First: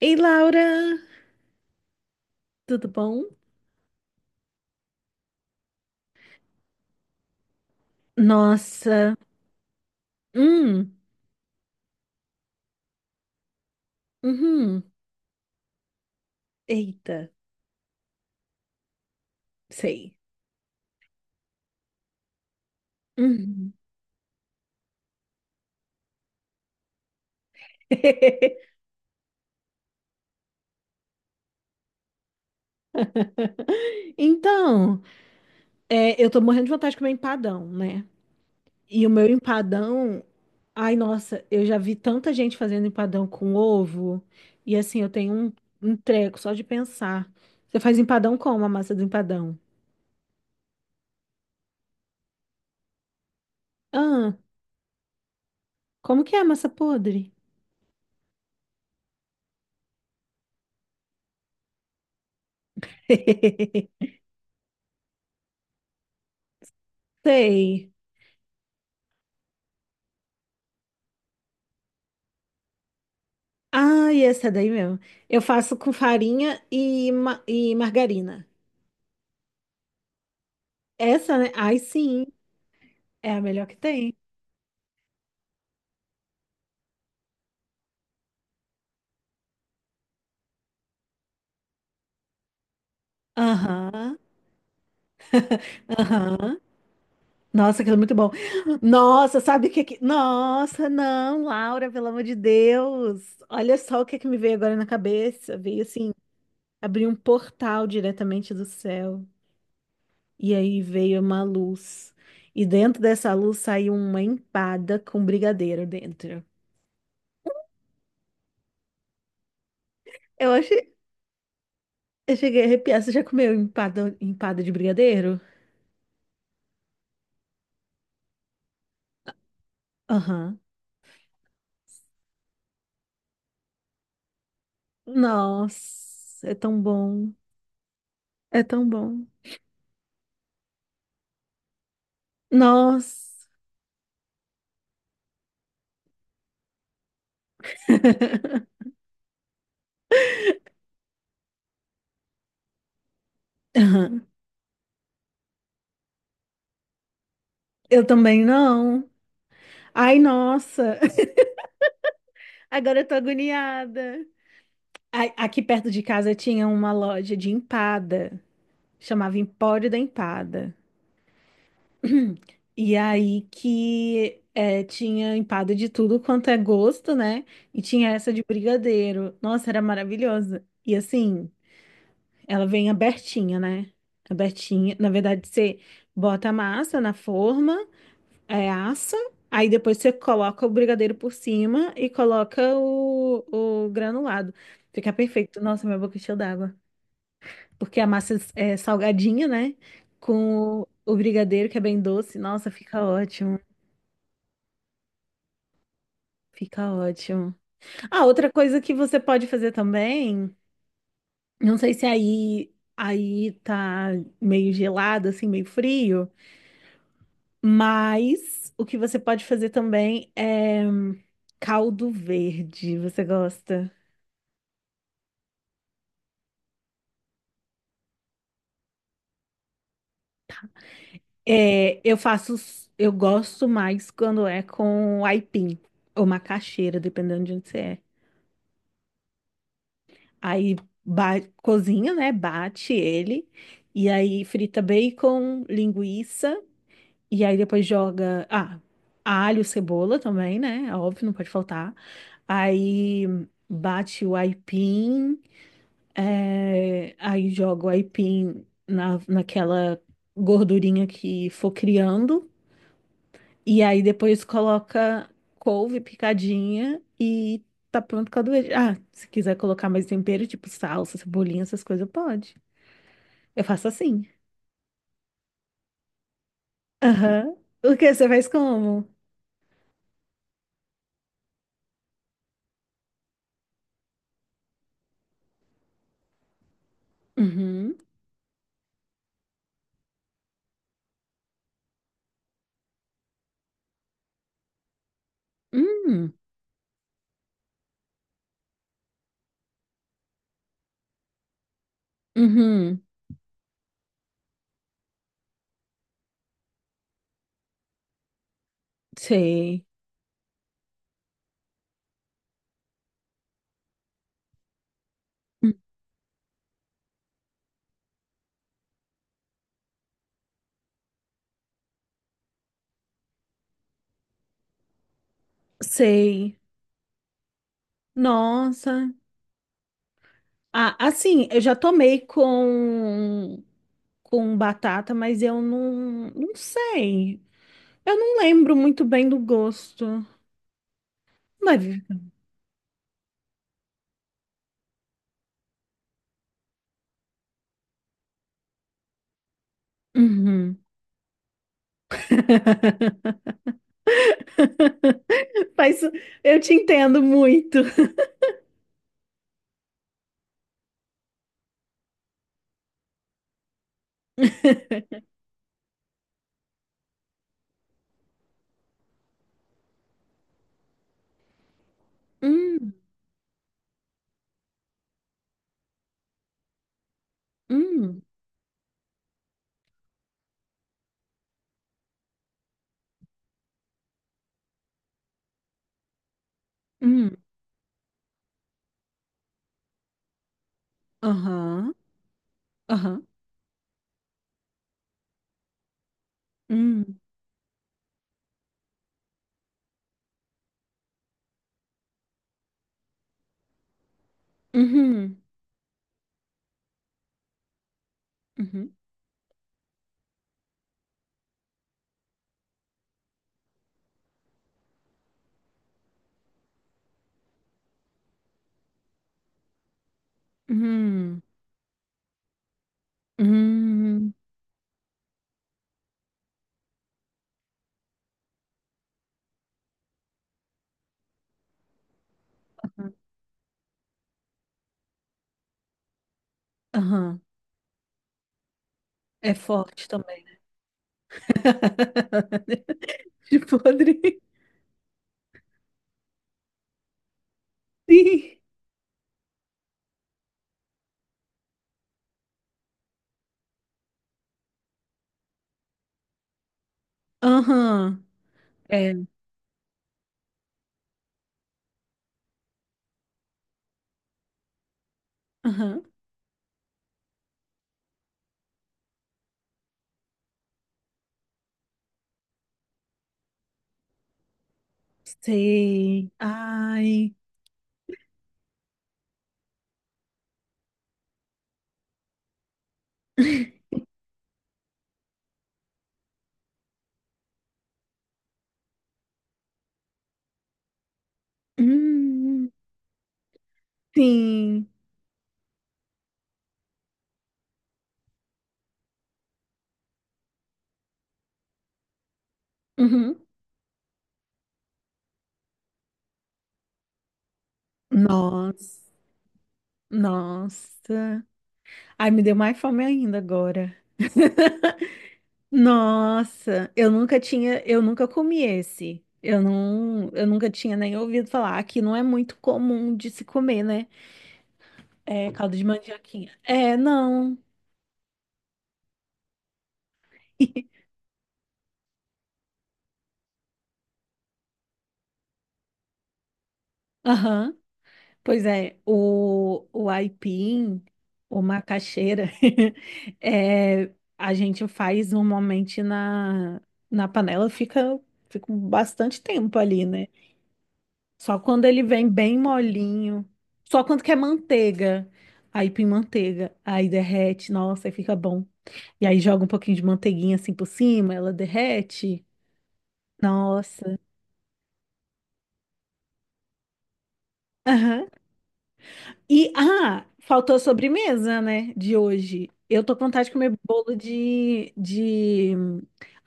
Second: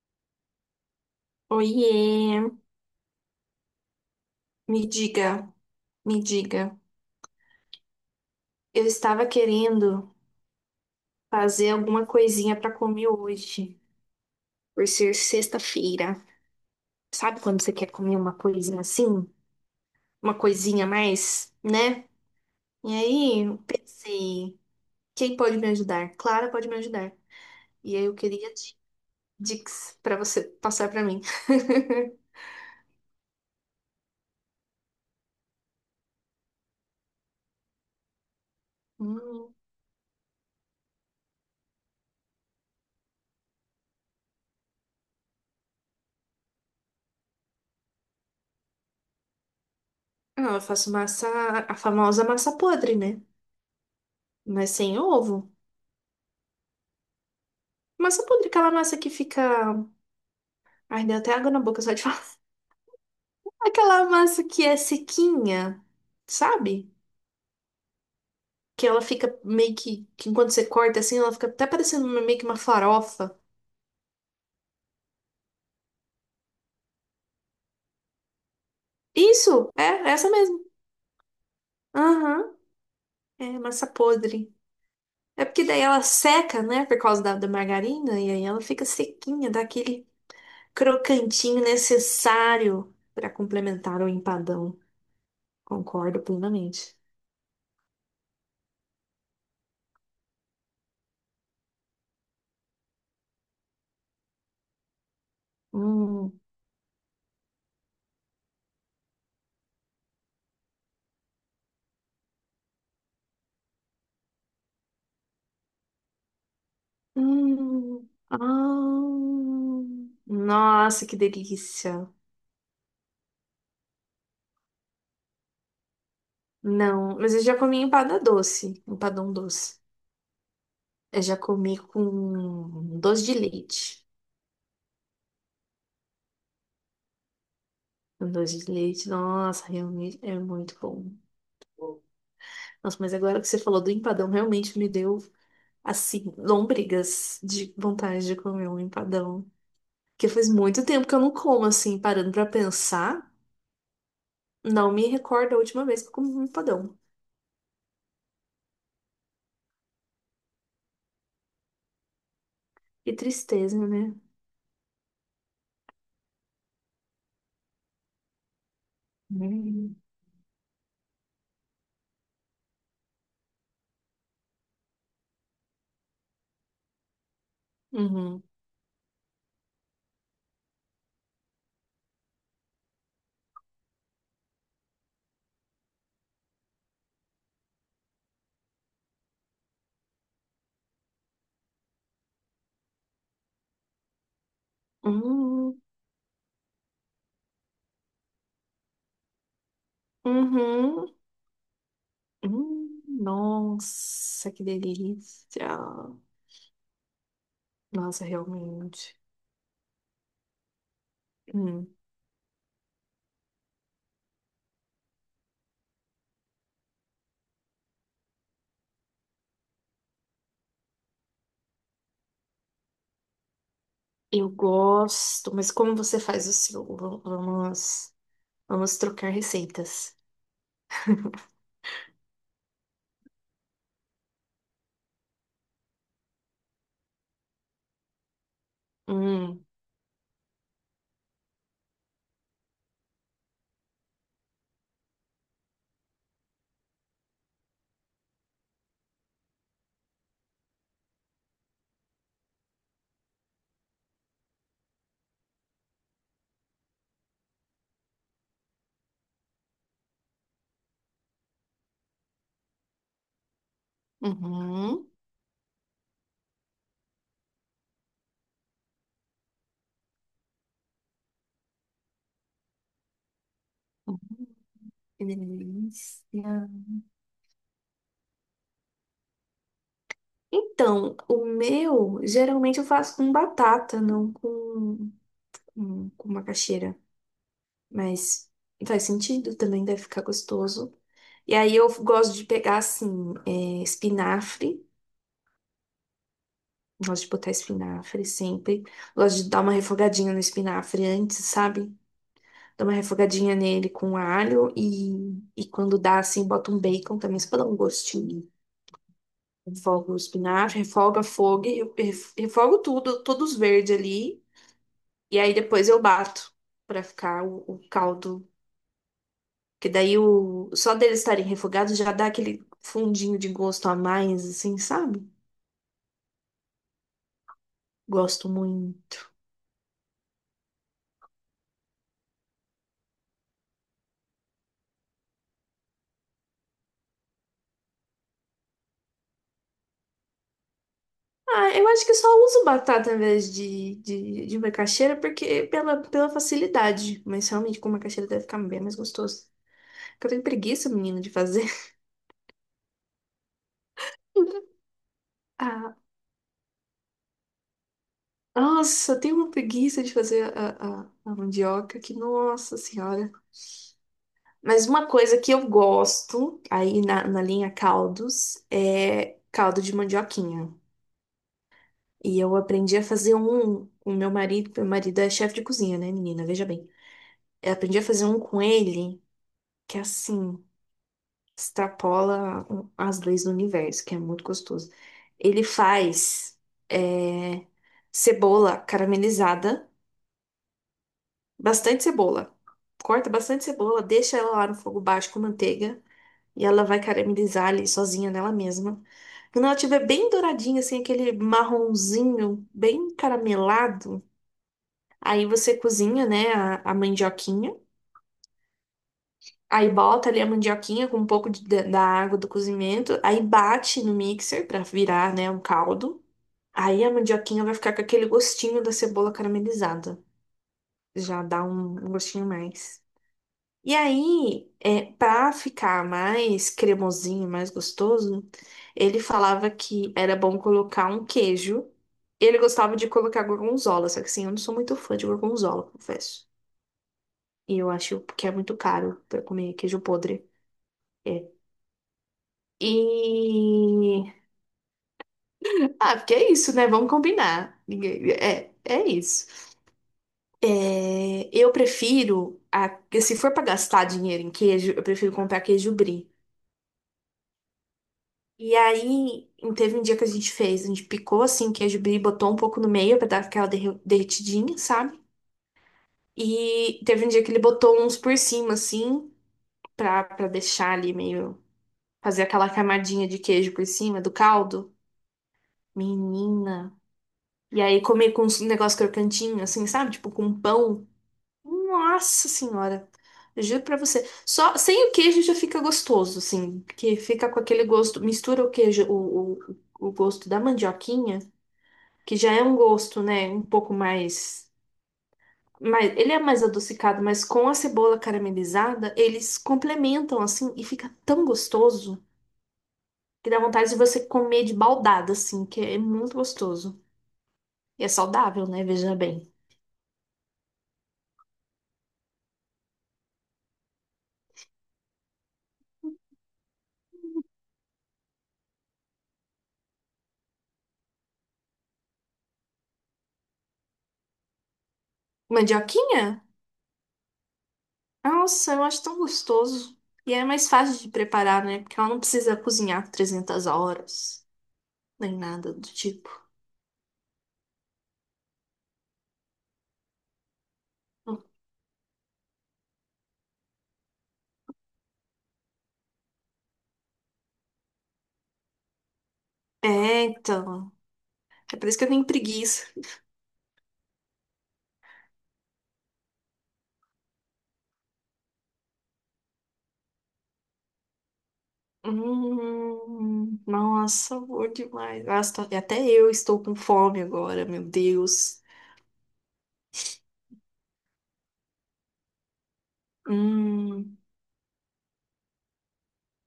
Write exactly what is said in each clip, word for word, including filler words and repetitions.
Ei, Laura, Oiê, tudo bom? me diga, me diga. Eu Nossa, estava querendo hum, fazer alguma coisinha para comer hoje, uhum, por ser sexta-feira. eita, Sabe quando você quer comer uma coisinha assim? sei. Uma coisinha a mais, né? E aí eu Uhum. pensei, quem pode me ajudar? Clara pode me ajudar. E aí eu queria di- dicas para você passar para mim. Então, é, eu tô morrendo de vontade de comer empadão, né? E o meu Hum. empadão, ai, nossa, eu já vi tanta gente fazendo empadão com ovo, e assim, eu tenho um, um treco só de pensar. Você faz empadão como a massa do empadão? Ah, eu faço massa, a famosa massa podre, né? Ah, Mas sem ovo. como que é a massa podre? Massa podre, é aquela massa que fica. Ai, deu até água na boca só de falar. Aquela massa que é sequinha, sabe? Sei. Que ela fica meio que, que enquanto você corta assim, ela fica até parecendo uma- meio que uma farofa. Ah, essa daí mesmo. Eu faço com farinha e, ma- e margarina. Isso, é, é essa mesmo. Essa, né? Ai, sim, Aham, é a é melhor que massa tem. podre. É porque daí ela seca, né, por causa da, da margarina, e aí ela fica sequinha, dá aquele crocantinho necessário para complementar o Aham, empadão. Concordo aham. plenamente. Nossa, aquilo é muito bom. Nossa, sabe o que que... Nossa, não, Laura, pelo amor de Deus. Olha só o que que me veio agora na cabeça. Veio assim, Hum. abrir um portal diretamente do céu. E aí veio uma luz. E dentro dessa luz saiu uma empada com brigadeiro dentro. Hum, ah, Eu achei. nossa, que delícia. Eu cheguei a arrepiar. Você já comeu empada, empada de brigadeiro? Não, mas eu já comi empada doce, empadão doce. Aham. Eu já comi com doce de leite. Nossa, é tão bom. Com doce É de tão leite, bom. nossa, realmente é muito bom. Nossa, mas agora Nossa. que você falou do empadão, realmente me deu, assim, lômbrigas de vontade de comer um empadão. Porque faz muito tempo que eu não como, assim, parando pra pensar. Aham. Não me recordo a última vez que eu comi um empadão. Eu também não. Ai, nossa. Agora eu Que tô tristeza, né? agoniada. Ai, aqui perto de casa tinha uma loja de empada. Chamava Empório Hum. da Empada. E aí que é, tinha empada de tudo quanto é gosto, né? E tinha essa de Uhum. brigadeiro. Nossa, era maravilhosa. E assim. Ela vem abertinha, né? Abertinha. Na verdade, você bota a massa na forma, é, assa, aí depois você coloca o brigadeiro por cima e coloca o, o granulado. Fica perfeito. Hum. Nossa, minha boca encheu d'água. Porque a massa é salgadinha, né? Com o, Uhum. o brigadeiro, que é bem doce. Nossa, fica Hum. ótimo. Nossa, que delícia. Fica ótimo. Ah, Nossa, outra coisa que você realmente. pode fazer também, não Hum. sei se aí, aí tá meio gelado, assim, meio frio. Mas o que você pode fazer também é hum, caldo verde. Você gosta? Eu gosto, mas como você faz o seu? V- Vamos, vamos trocar receitas. É, eu faço, s- eu gosto mais quando é com aipim ou macaxeira, dependendo de onde você é. Hum. Aí ba- cozinha, né? Bate ele e aí frita bacon, linguiça e aí depois joga, ah, alho, cebola também, né? Óbvio, não pode faltar. Aí bate o aipim. É, aí jogo aipim na, naquela gordurinha que for criando. E aí depois Uhum. coloca couve picadinha e tá pronto com a doença. Ah, se quiser colocar mais tempero, tipo salsa, cebolinha, essas coisas, pode. Eu faço assim. Que delícia. Aham. O que você faz como? Então, o meu, geralmente eu faço com batata, não com, com, com macaxeira. Uhum. Mas faz sentido também, deve ficar gostoso. E aí eu gosto de pegar, assim, é, espinafre. Hum. Gosto de botar espinafre sempre. Gosto de dar uma refogadinha no espinafre antes, sabe? Dá uma Uhum. refogadinha nele com alho e, e quando dá, assim, bota um bacon também, só pra dar um gostinho. Sei. Refogo o espinafre, refoga fogo, refogo tudo, todos verdes ali. E aí Hum. depois eu bato pra ficar o, o caldo. Que daí o, só deles estarem refogados já dá aquele fundinho de gosto a mais, assim, sabe? Sei. Gosto Nossa. muito. Ah, assim, eu já tomei com com batata, mas eu não, não sei. Eu não lembro muito bem do gosto. Ah, eu Deve. acho que só uso batata em vez de, de, de macaxeira porque pela, pela facilidade. Mas realmente com macaxeira deve ficar bem mais gostoso. Porque eu tenho Uhum. preguiça, menina, de fazer. Ah, Mas eu te entendo muito. nossa, eu tenho uma preguiça de fazer a, a, a mandioca que, nossa senhora. Mas uma coisa que eu gosto aí na, na linha caldos é caldo de mandioquinha. E eu Hum, aprendi a fazer um com meu marido. Meu marido é chefe de cozinha, né, menina? Veja bem. Eu aprendi a hum, fazer um com ele que é assim, extrapola um, as leis do universo, que é muito gostoso. Ele faz hum. é, cebola caramelizada, Aham, bastante cebola. aham. Corta bastante cebola, deixa ela lá no fogo baixo com manteiga e ela vai Hum, caramelizar ali sozinha nela mesma. Quando ela estiver bem douradinha, assim, aquele marronzinho bem caramelado, uhum, aí você cozinha, né, a, a mandioquinha. uhum, Aí bota ali a mandioquinha com um pouco de- da da água do cozimento, aí bate no mixer pra virar, né, um caldo. Aí a mandioquinha vai ficar com aquele gostinho da cebola caramelizada. uhum, Já dá um, um gostinho a mais. E uhum, aí, é, para ficar mais cremosinho, mais gostoso, ele falava que era bom colocar um queijo. Ele gostava de colocar gorgonzola, só que assim, eu não sou muito fã de gorgonzola, confesso. aham. E eu acho que é muito caro pra É comer queijo forte também. podre. Né? É, De E. podre. Ah, porque é isso, né? Vamos combinar. Ninguém- Sim. É, é isso. É, eu prefiro, a- se for para gastar dinheiro em queijo, eu prefiro comprar queijo brie. Aham. E É. aí, teve um dia que a gente fez, a gente picou assim queijo brie, botou um pouco no meio para dar aquela derre- derretidinha, sabe? Aham. E teve um dia que ele botou uns por cima, assim, pra, pra deixar ali meio, fazer aquela camadinha de queijo por cima do caldo. Sei. Menina. Ai. E aí comer com um negócio crocantinho, assim, sabe? Tipo com pão. Nossa senhora. Eu juro pra você. Só sem o queijo já fica gostoso, assim. Porque fica com aquele gosto. Mistura o queijo, o, o, o gosto da mandioquinha, que já é Hum, um gosto, né? Um pouco mais. sim. Mas ele é mais adocicado, mas com a cebola caramelizada, eles complementam assim e fica tão gostoso Uhum. que dá vontade de você comer de baldada, assim, que é muito gostoso. E é saudável, né? Nossa. Veja bem. Nossa. Ai, me deu mais fome ainda agora. Nossa, eu nunca tinha, eu nunca comi esse. Eu não, eu nunca tinha nem ouvido falar. Aqui não é muito comum de se comer, né? É caldo de Mandioquinha? mandioquinha. É, não. Nossa, eu acho tão gostoso. E é mais fácil de preparar, né? Porque ela não precisa cozinhar por trezentas horas, nem nada do tipo. Aham. Pois é, o, o aipim, o macaxeira, é, a gente faz normalmente na, na panela, fica, fica um bastante tempo ali, É, né? então. Só É quando por isso ele que eu tenho vem bem preguiça. molinho, só quando quer manteiga, aipim manteiga, aí derrete, nossa, aí fica bom. E aí joga um pouquinho de manteiguinha assim por cima, ela derrete, Hum, nossa. nossa, bom demais. Nossa, tô- até eu estou com fome agora, meu Deus. E, ah, faltou a sobremesa, né, de hoje. Eu tô com vontade de comer bolo Hum, de, de...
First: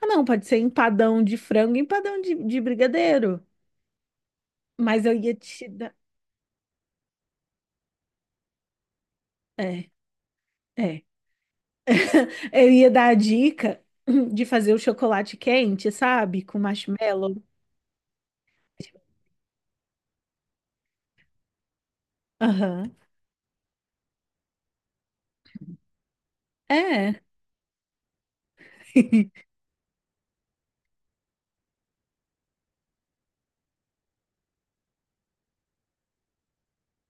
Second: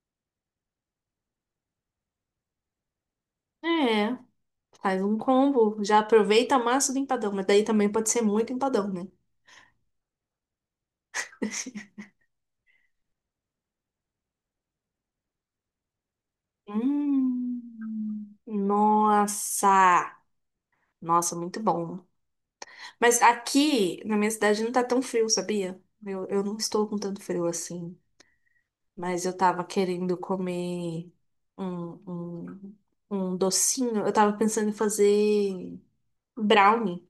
Ah, não, pode ser empadão de frango, e empadão de, de brigadeiro. é, faz Mas eu um ia te combo. dar... Já aproveita a massa do empadão, mas daí também pode ser muito empadão, né? É, é. Eu ia dar a dica de fazer o chocolate quente, sabe? Com marshmallow. Hum, nossa, nossa, muito bom. Aham. Mas aqui, na minha cidade, não tá tão frio, sabia? Eu, eu não estou com É. tanto frio assim. Mas eu tava querendo comer um, um, um docinho. Eu tava pensando em fazer brownie.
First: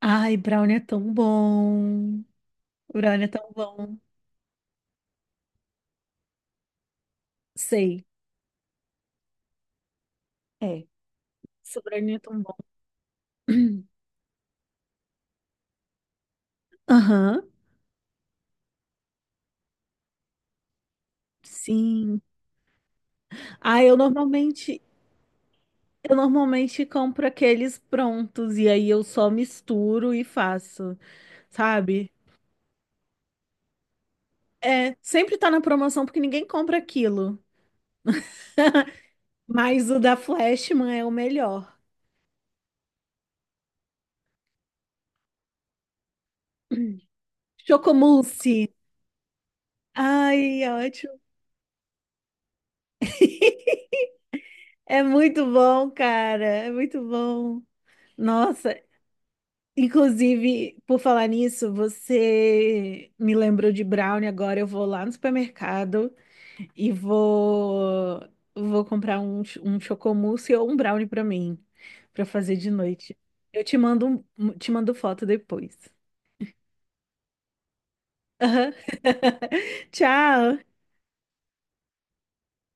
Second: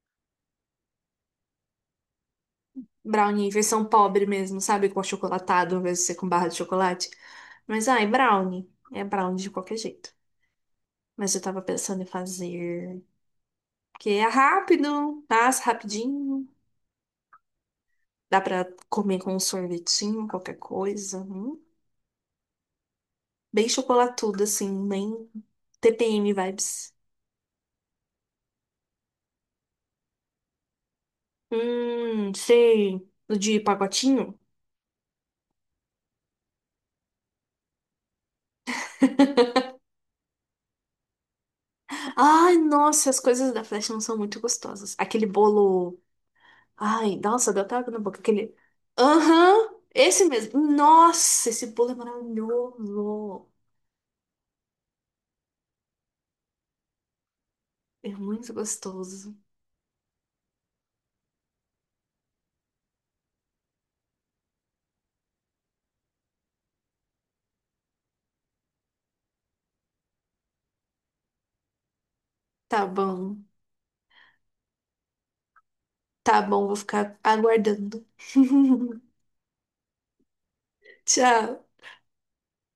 Ai, brownie é tão bom. Brownie é Brownie, tão versão bom. pobre mesmo, sabe? Com achocolatado, ao invés de ser com barra de chocolate. Mas, Sei. ai, brownie. É brownie de qualquer jeito. É. Mas eu tava Esse pensando em brownie é tão bom. fazer... Porque é rápido, passa rapidinho. Aham. Dá pra comer com um sorvetinho, qualquer coisa. Hum. Sim. Bem Ah, eu chocolatudo, normalmente, assim, bem eu T P M normalmente vibes. compro aqueles prontos e aí eu só misturo e faço, sabe? Hum, sei. O de pacotinho? É, sempre tá na promoção porque ninguém compra aquilo. Mas o da Flashman é o melhor. Ai, nossa, as coisas da Flash não são muito gostosas. Aquele bolo. Ai, nossa, deu até água na boca. Aquele. Chocomousse. Aham, esse mesmo. Ai, ótimo. Nossa, esse bolo é maravilhoso. É muito bom, cara. É muito bom. É muito Nossa, gostoso. inclusive, por falar nisso, você me lembrou de brownie agora. Eu vou lá no supermercado. E vou vou comprar um, ch- um chocomousse ou um brownie pra mim, pra fazer de Tá noite. bom, Eu te mando um- te mando foto depois. tá bom, vou ficar aguardando. Aham. Tchau. Tchau.